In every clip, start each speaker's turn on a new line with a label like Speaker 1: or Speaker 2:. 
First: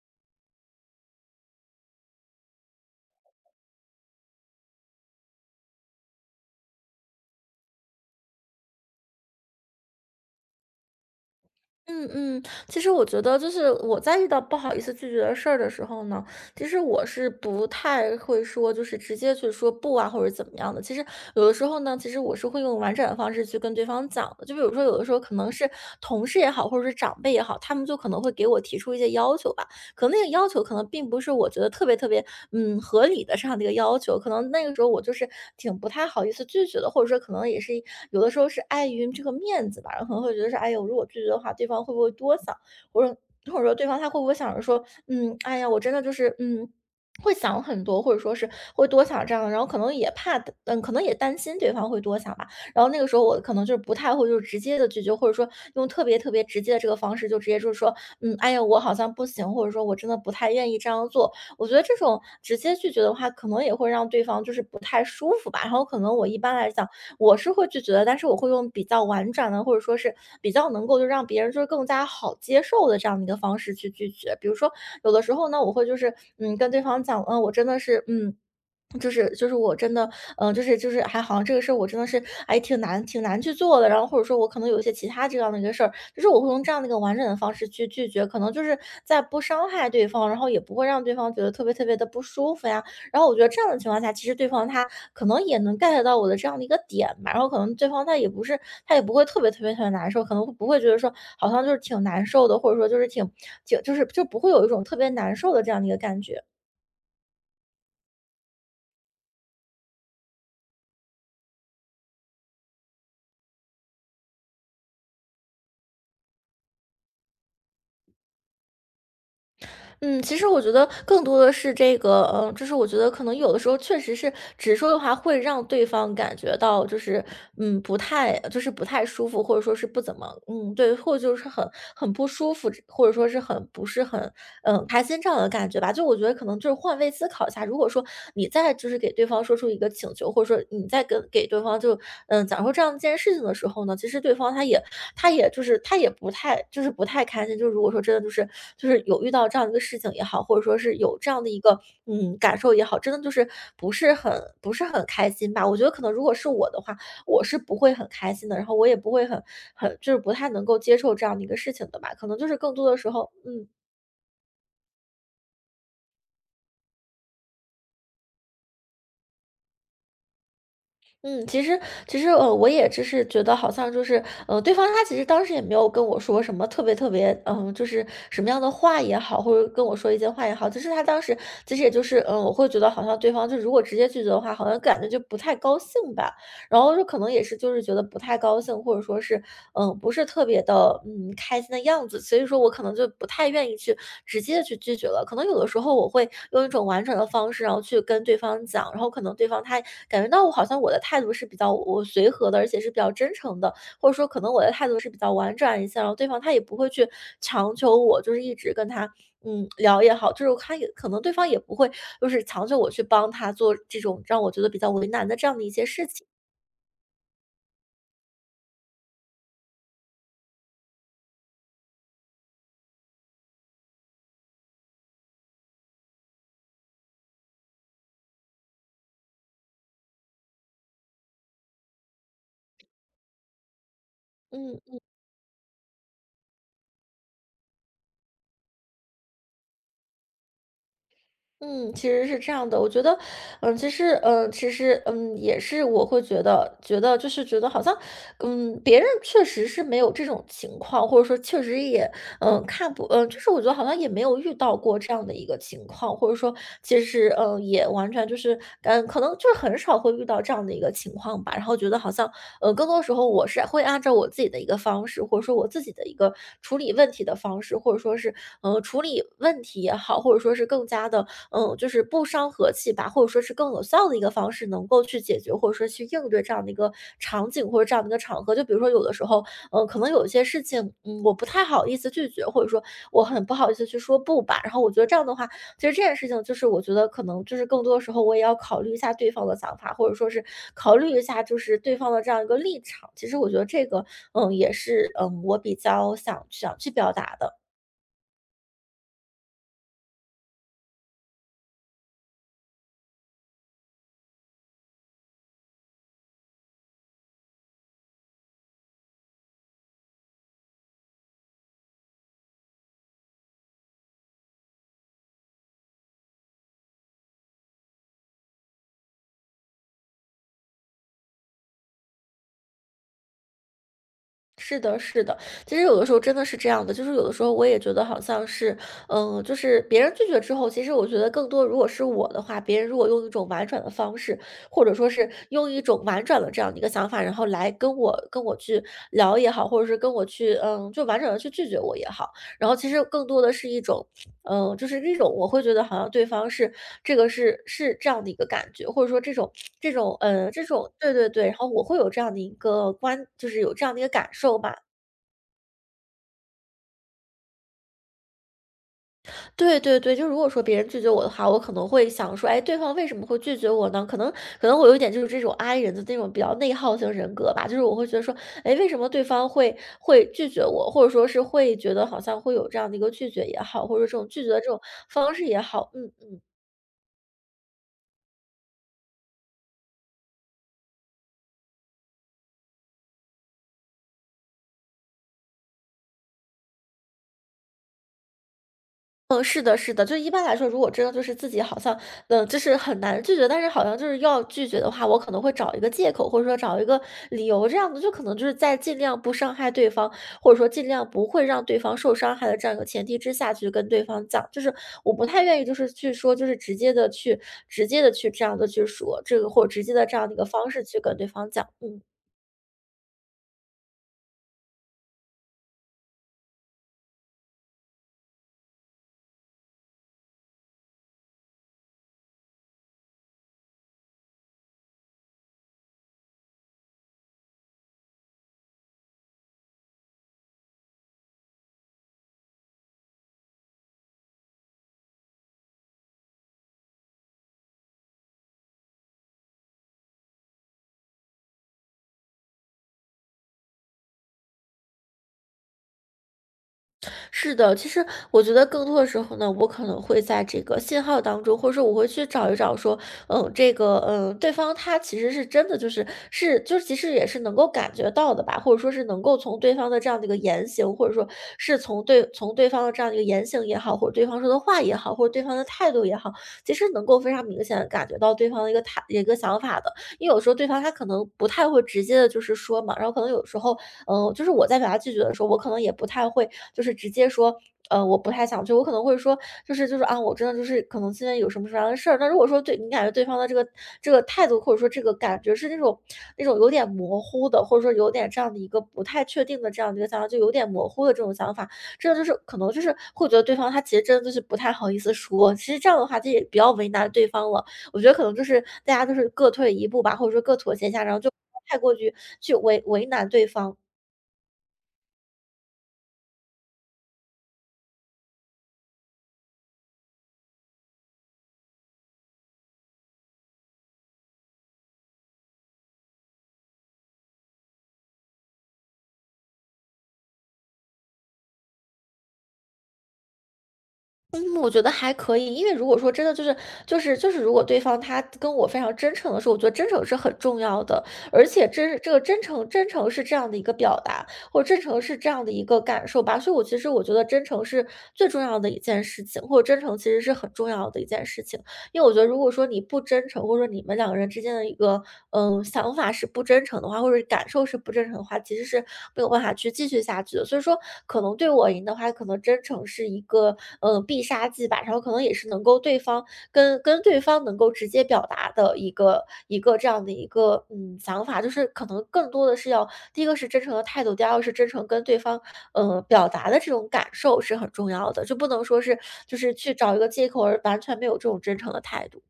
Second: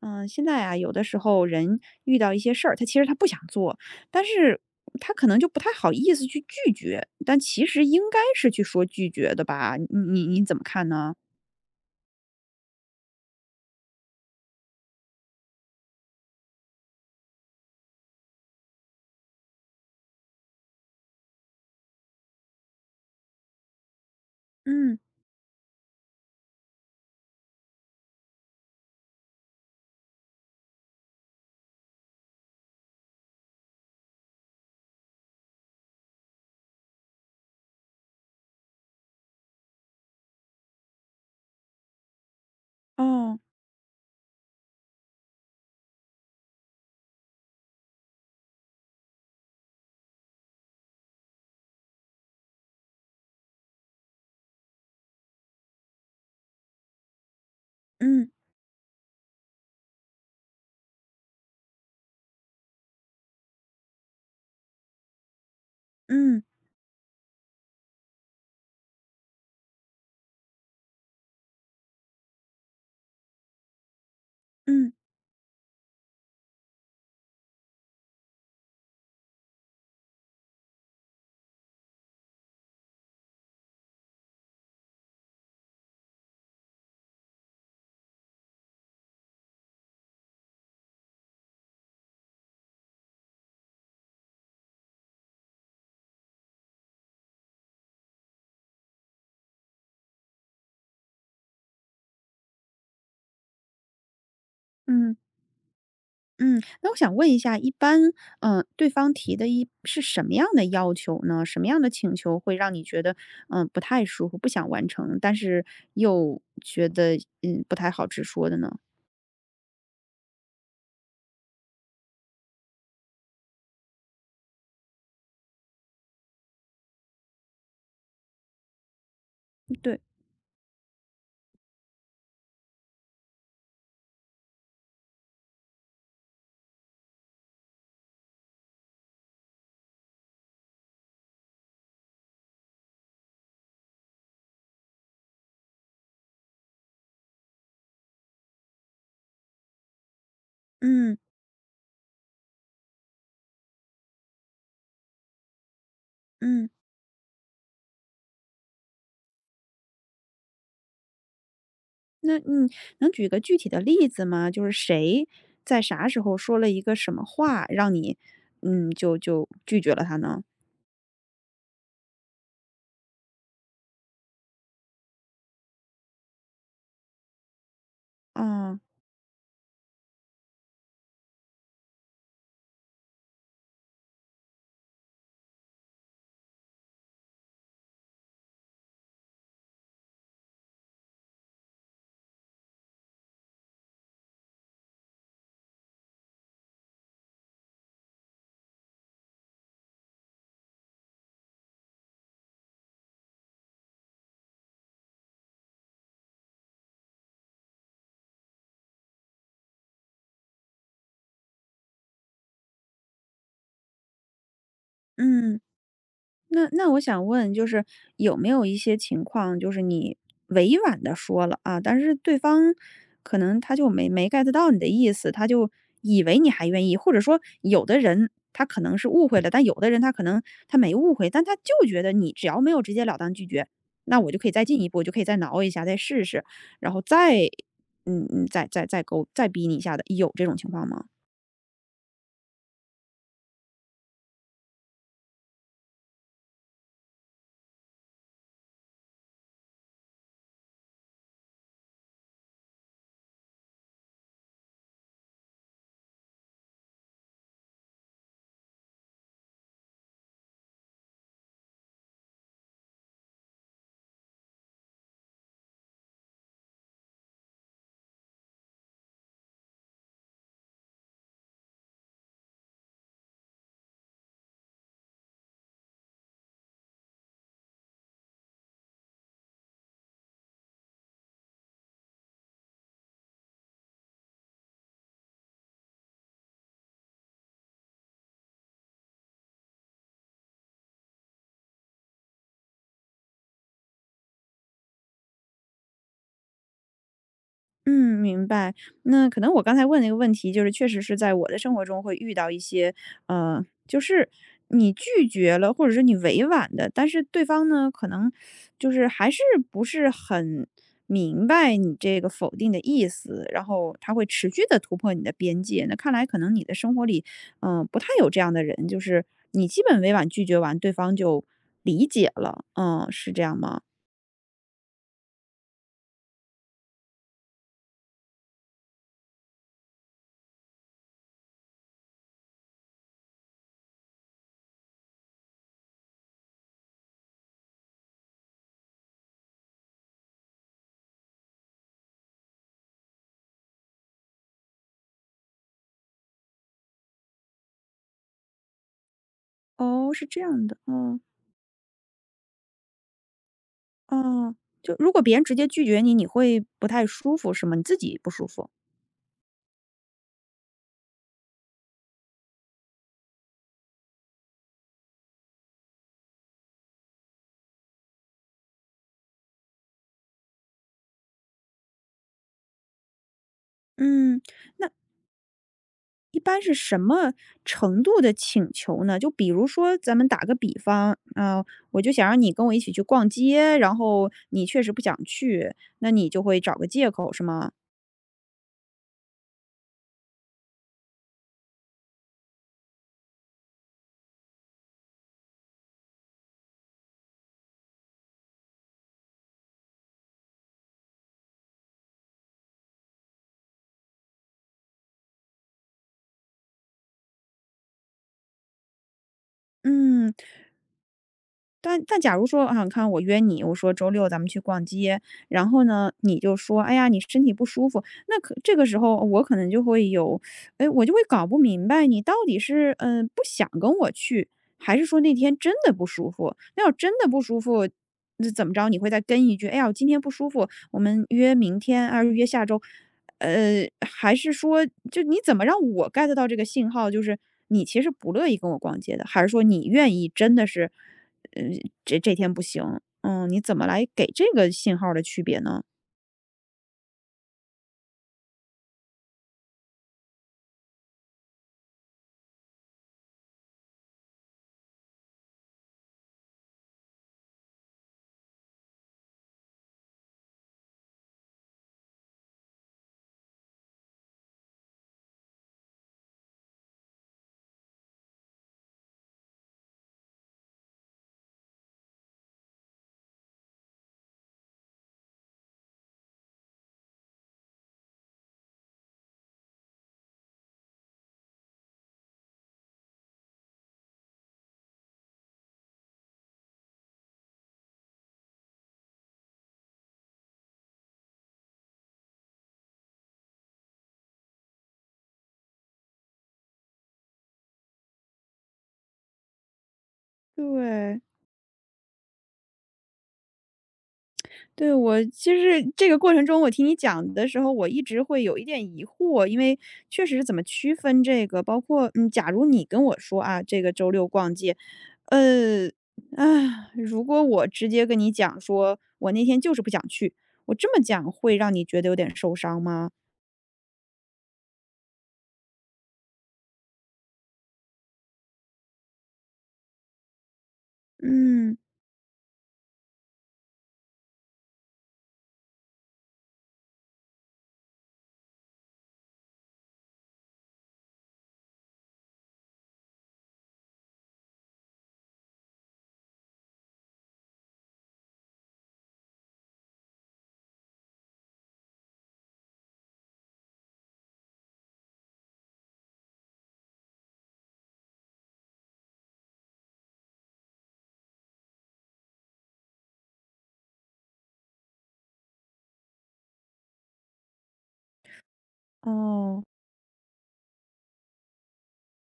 Speaker 1: 嗯，现在啊，有的时候人遇到一些事儿，他其实不想做，但是他可能就不太好意思去拒绝，但其实应该是去说拒绝的吧？你怎么看呢？
Speaker 2: 嗯，其实我觉得就是我在遇到不好意思拒绝的事儿的时候呢，其实我是不太会说，就是直接去说不啊，或者怎么样的。其实有的时候呢，其实我是会用婉转的方式去跟对方讲的。就比如说有
Speaker 1: 嗯，
Speaker 2: 的时候可能是同事也好，或者是长辈也好，他们就可能会给我提出一些要求吧。可能那个要求可能并不是我觉得特别特别，合理的上的一个要求，可能那个时候我就是挺不太好意思拒绝的，或者说可能也是有的时候是碍于这个面子吧，然后可能会觉得说，哎呦，如果拒绝的话，对方会不会多想，或者
Speaker 1: 哦，
Speaker 2: 说对方他会不会想着说，哎呀，我真的就是会想很多，或者说是会多想这样的，然后可能也怕，可能也担心对方会多想吧。然后那个时候我可能就是不太会，就是直接的拒绝，或者说用特别特别直接的这个方式，就直接就是说
Speaker 1: 嗯
Speaker 2: 哎呀，我好像不行，或者说我真的不太愿意这样做。我觉得这种直接拒绝的话，可能也会让对方就是不太舒服吧。然后可能我一
Speaker 1: 嗯
Speaker 2: 般来讲，我是会拒绝的，但是我会用比较婉转的，或者说是比较能够就让别人就是更加好接受的这样的一个方式去拒绝。比如说
Speaker 1: 嗯
Speaker 2: 有的时候呢，我会就是跟对方讲，我真的是就是我真的，就是还好，这个事儿我真的是挺难去做的。然后或者说我可能有一些其他这样的一个事儿，就是我会用这样的一个完整的方式去拒绝，可能就是在不伤害对方，然后也不会让对方觉得特别特别的不舒服呀。然后我觉得这样的情况下，其实对方他可能也能 get 到我的这样的一个点吧，然后可能对方他也不是他不会特别特别特别难受，可能会不会觉得说好像就是挺难受的，或者说就是挺就是就不会有一种特别
Speaker 1: 嗯
Speaker 2: 难受的这样的一个感觉。
Speaker 1: 嗯。那我想问一下，一般对方提的一是什么样的要求呢？什么样的请求会让你觉得不太舒服，不想完成，但是又觉得不太好直说的呢？
Speaker 2: 嗯，其实我觉得更多的是这个，就是我觉得可能有的时候确实是直说的话，会让对方感觉到就是，不太，就是不太舒服，或者说是
Speaker 1: 对，
Speaker 2: 不怎么，嗯，对，或者就是很不舒服，或者说是很不是很，开心这样的感觉吧。就我觉得可能就是换位思考一下，如果说你再就是给对方说出一个请求，或者说你再跟给对方就，讲说这样一件事情的时候呢，其实对方他也他就是他也不太就是不太开心。就是如果说真的就是有遇到这样一个事情也好，或者说是
Speaker 1: 嗯
Speaker 2: 有这样的一个感受也好，真的就是不是很不是很开心吧。我觉得可能如果是
Speaker 1: 嗯。
Speaker 2: 我的话，我是不会很开心的，然后我也不会很就是不太能够接受这样的一个事情的吧。可能
Speaker 1: 那
Speaker 2: 就是更多的时
Speaker 1: 能举
Speaker 2: 候，
Speaker 1: 个具
Speaker 2: 嗯。
Speaker 1: 体的例子吗？就是谁在啥时候说了一个什么话，让你，就拒绝了他呢？
Speaker 2: 嗯，其实其实,我也只是觉得好像就是，对方他其实当时也没有跟我说什么特别特别，就是什么样的
Speaker 1: 哦，
Speaker 2: 话也好，或者跟我说一些话也好，其实他当时其实也就是，我会觉得好像对方就如果直接拒绝的话，好像感觉就不太高兴吧。然后就可能也是就是觉得不太高兴，或者说是，不是特别的，开心的样子，所以说我可能就不太愿意去直接的去拒绝了。可能有的时候我会用一种婉转的方式，然后去跟对方讲，然后可能对方他感觉到我好像我的态度是比较我随和的，而且是比较真诚的，或者说可能我的态度是比较婉转一些，然后对方他也不会去强求我，就是一直跟他。聊也好，就是他也可能对方也不会，就是强求我去帮他做这种让我觉得比较为难的这样
Speaker 1: 嗯。
Speaker 2: 的一些事情。
Speaker 1: 那我想问，就是有没有一些情况，就是你委婉的说了啊，但是对方可能他就没 get 到你的意思，他就以为你还愿意，或者说有的人他可能是误会了，但有的人他可能没误会，但他就觉得你只要没有直截了当拒绝，那我就可以再进
Speaker 2: 嗯，
Speaker 1: 一步，我就可以再挠一下，再试试，然后再再勾再逼你一下的，有这种情况吗？
Speaker 2: 嗯，其实是这样的，我觉得，其实，也是我会觉得，觉得就是觉得好像，别人确实是没有这种情况，或者说确实也，看不，就是我觉得好像也没有遇到过这样的一个情况，或者说其实，也完全就是，可能就是很少会遇到这样的一个情况吧。然后觉得好像，更多时候我是会按照我自己的一个方式，或者说我自己的一个处理问题的方式，或者说是，处理问题也好，或者说是更加的。嗯，就是不伤和气吧，或者说是更有效的一个方式，能够去解决或者说去应对这样的一个场景或者这样的一个场合。就比如说有的时候，可能有一些事情，我不太好意思拒绝，或者说我很不好意思去说不吧。然后我觉得这样的话，其实这件事情就是我觉得可能就是更多的时候我也要考虑一下对方的想法，或者说是考虑一下就是对方的这样一个立场。其实我觉得这个，也是我比较想去表达的。
Speaker 1: 嗯，明白。那可能我刚才问那个问题，就是确实是在我的生活中会遇到一些，就是你拒绝了，或者是你委婉的，但是对方呢，可能就是还是不是很明白你这个否定的意思，然后他会持续的突破你的边界。那看来可能你的生活里，不太有这样的人，就是你基本委婉拒绝完，对方就理解了。嗯，是这样吗？
Speaker 2: 是的，是的，其实有的时候真的是这样的，就是有的时候我也觉得好像是，就是别人拒绝之后，其实我觉得更多，如果是我的话，别人如果用一种婉转的方式，或者说是用一种婉转的这样的一个想法，然后来跟我去聊也好，或者是跟我去，就婉转的去拒绝我也好，然后其实更多的是一种就是这种我会觉得好像对方是这个是这样的一个感觉，或者说这种这
Speaker 1: 哦，
Speaker 2: 种
Speaker 1: 是这
Speaker 2: 这
Speaker 1: 样的。
Speaker 2: 种对
Speaker 1: 嗯。
Speaker 2: 对对，然后我会有这样的一个观，就是有这样的一个感
Speaker 1: 哦，
Speaker 2: 受吧。
Speaker 1: 就如果别人直接拒绝你，你会不太舒服是吗？你自己不舒服？
Speaker 2: 对对对，就如果说别人拒绝我的话，我可能会想说，哎，对方为什么会拒绝我呢？可能我有一点就是这种 I 人的那种比较内耗型人格吧，就是我会觉得说，哎，为什么对方会拒绝我，或者说是会觉得好像会有这样的一个拒绝也好，或者说这种
Speaker 1: 嗯，
Speaker 2: 拒绝的这种
Speaker 1: 那
Speaker 2: 方式也好，嗯，
Speaker 1: 一般是什么程度的请求呢？就比如说咱们打个比方，啊、我就想让你跟我一起去逛街，然后你确实不想去，那你就会找个借口是吗？
Speaker 2: 嗯，是的，是的，就一般来说，如果真的就是自己好像，嗯，就是很难拒绝，但是好像就是要拒绝的话，我可能会找一个借口，或者说找一个理由，这样子就可能就是在尽量不伤害对方，或者说尽量不会让对方受伤害的这样一个前提之下去跟对方讲，就是我不太愿意就是去说，就是直接的去直接的去这样的去说这个，或者直接的这样
Speaker 1: 嗯，
Speaker 2: 的一个方式去跟对方讲，嗯。
Speaker 1: 但假如说啊，你看我约你，我说周六咱们去逛街，然后呢，你就说，哎呀，你身体不舒服，那可这个时候我可能就会有，哎，我就会搞不明白你到底是不想跟我去，还是说那天真的不舒服？那要真的不舒服，那怎么着？你会再跟一句，哎呀，我今天不舒服，我们约明天，啊，约下周，还是说，就你怎么让我 get 到这个信号，就是你其实不乐意跟我逛街的，还是说你愿意真的是？呃，这天不行，嗯，你怎么来给这个信号的区别呢？
Speaker 2: 是的，其实我觉得更多的时候呢，我可能会在这个信号当中，或者说我会去找一找说，嗯，这个，嗯，对方他其实是真的就是是就是其实也是能够感觉到的吧，或者说是能够从对方的这样的一个言行，或者说是从对从对方的这样的一个言行也好，或者对方说的话也好，或者对方的态度也好，其实能够非常明显的感觉到对方的一个态一个想法的，因为有时候对方他可能不太会直接的就是说嘛，然后可能有时候，嗯，就是我在表达拒绝的时候，我可能也不太会就是直接说，我不太想去，我可能会说，就是就是啊，我真的就是可能今天有什么什么样的事儿。那如果说对你感觉对方的这个这个态度，或者说这个感觉是那种那种有点模糊的，或者说有点这样的一个不太确定的这样的一个想法，就有点模糊的这种想法，真的就是可能就是会觉得对方他其实真的就是不太好意思说。其实这样的话，这也比较为难对方了。我觉得可能就是大家就是各退一步吧，或者说各妥协一下，然
Speaker 1: 对，
Speaker 2: 后就不要太过于去为难对方。
Speaker 1: 对，我其实这个过程中，我听你讲的时候，我一直会有一点疑惑，因为确实怎么区分这个，包括假如你跟我说啊，这个周六逛街，呃，啊，如果我直接跟你讲说，我那天就是不想去，我这么讲会让你觉得有点受伤吗？
Speaker 2: 嗯，我觉得还可以，因为如果说真的就是就是就是，如果对方他跟我非常真诚的时候，我觉得真诚是很重要的，而且
Speaker 1: 嗯，
Speaker 2: 真这个真诚真诚是这样的一个表达，或者真诚是这样的一个感受吧。所以，我其实我觉得真诚是最重要的一件事情，或者真诚其实是很重要的一件事情。因为我觉得如果说你不真诚，或者说你们两个人之间的一个嗯想法是不真诚的话，或者是感受是不真诚的话，其实是没有办法去继续下去的。所以说，可能对我赢的话，可能真诚是一个嗯必杀技吧，然后可能也是能够对方跟对方能够直接表达的一个一个这样的一个嗯想法，就是可能更多的是要第一个是真诚的态度，第二个是真诚跟对方表达的这种感受是很重要的，就不能说是就是
Speaker 1: 哦。
Speaker 2: 去找一个借口而完全没有这种真诚的态度。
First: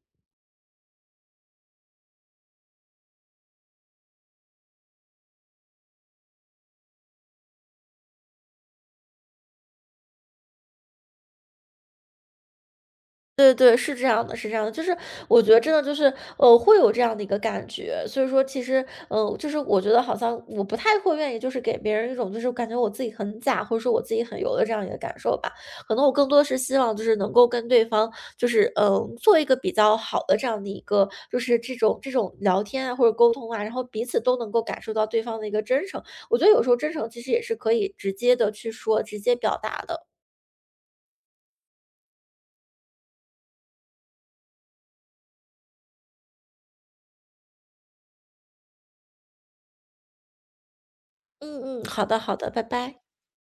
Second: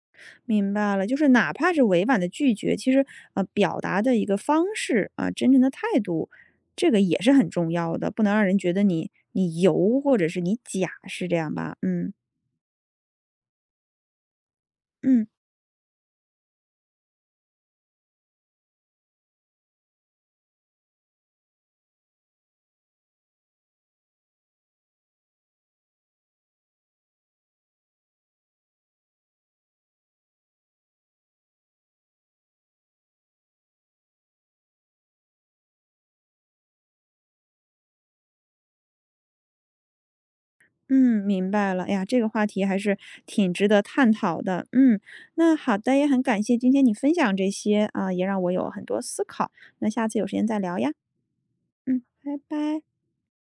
Speaker 1: 明白了，就是哪怕是委婉的拒绝，其实表达的一个方式啊、真诚的态度，这个也是很重要的，不能让人觉得你油或者是你假，是这样吧？嗯
Speaker 2: 对对，是这样的，是这样的，就是
Speaker 1: 嗯
Speaker 2: 我觉得真的就是，会有这样的一个感觉，所以说其实，嗯，就是我觉得好像我不太会愿意，就是给别人一种就是感觉我自己很假，或者说我自己很油的这样一个感受吧。可能我更多是希望就是能够跟对方就是，嗯，做一个比较好的这样的一个就是这种这种聊天啊或者沟通啊，然后彼此都能够感受到对方的一个真诚。我觉得有时候真诚其实也是可以直接的去说，直接表达的。
Speaker 1: 嗯，明白了。哎呀，这个话题还是挺值得探讨的。嗯，那好的，也很感谢今天你分享这些啊、也让我有很多思考。那下次有时间再聊呀。
Speaker 2: 嗯嗯，
Speaker 1: 嗯，
Speaker 2: 好的好
Speaker 1: 拜
Speaker 2: 的，拜
Speaker 1: 拜。
Speaker 2: 拜。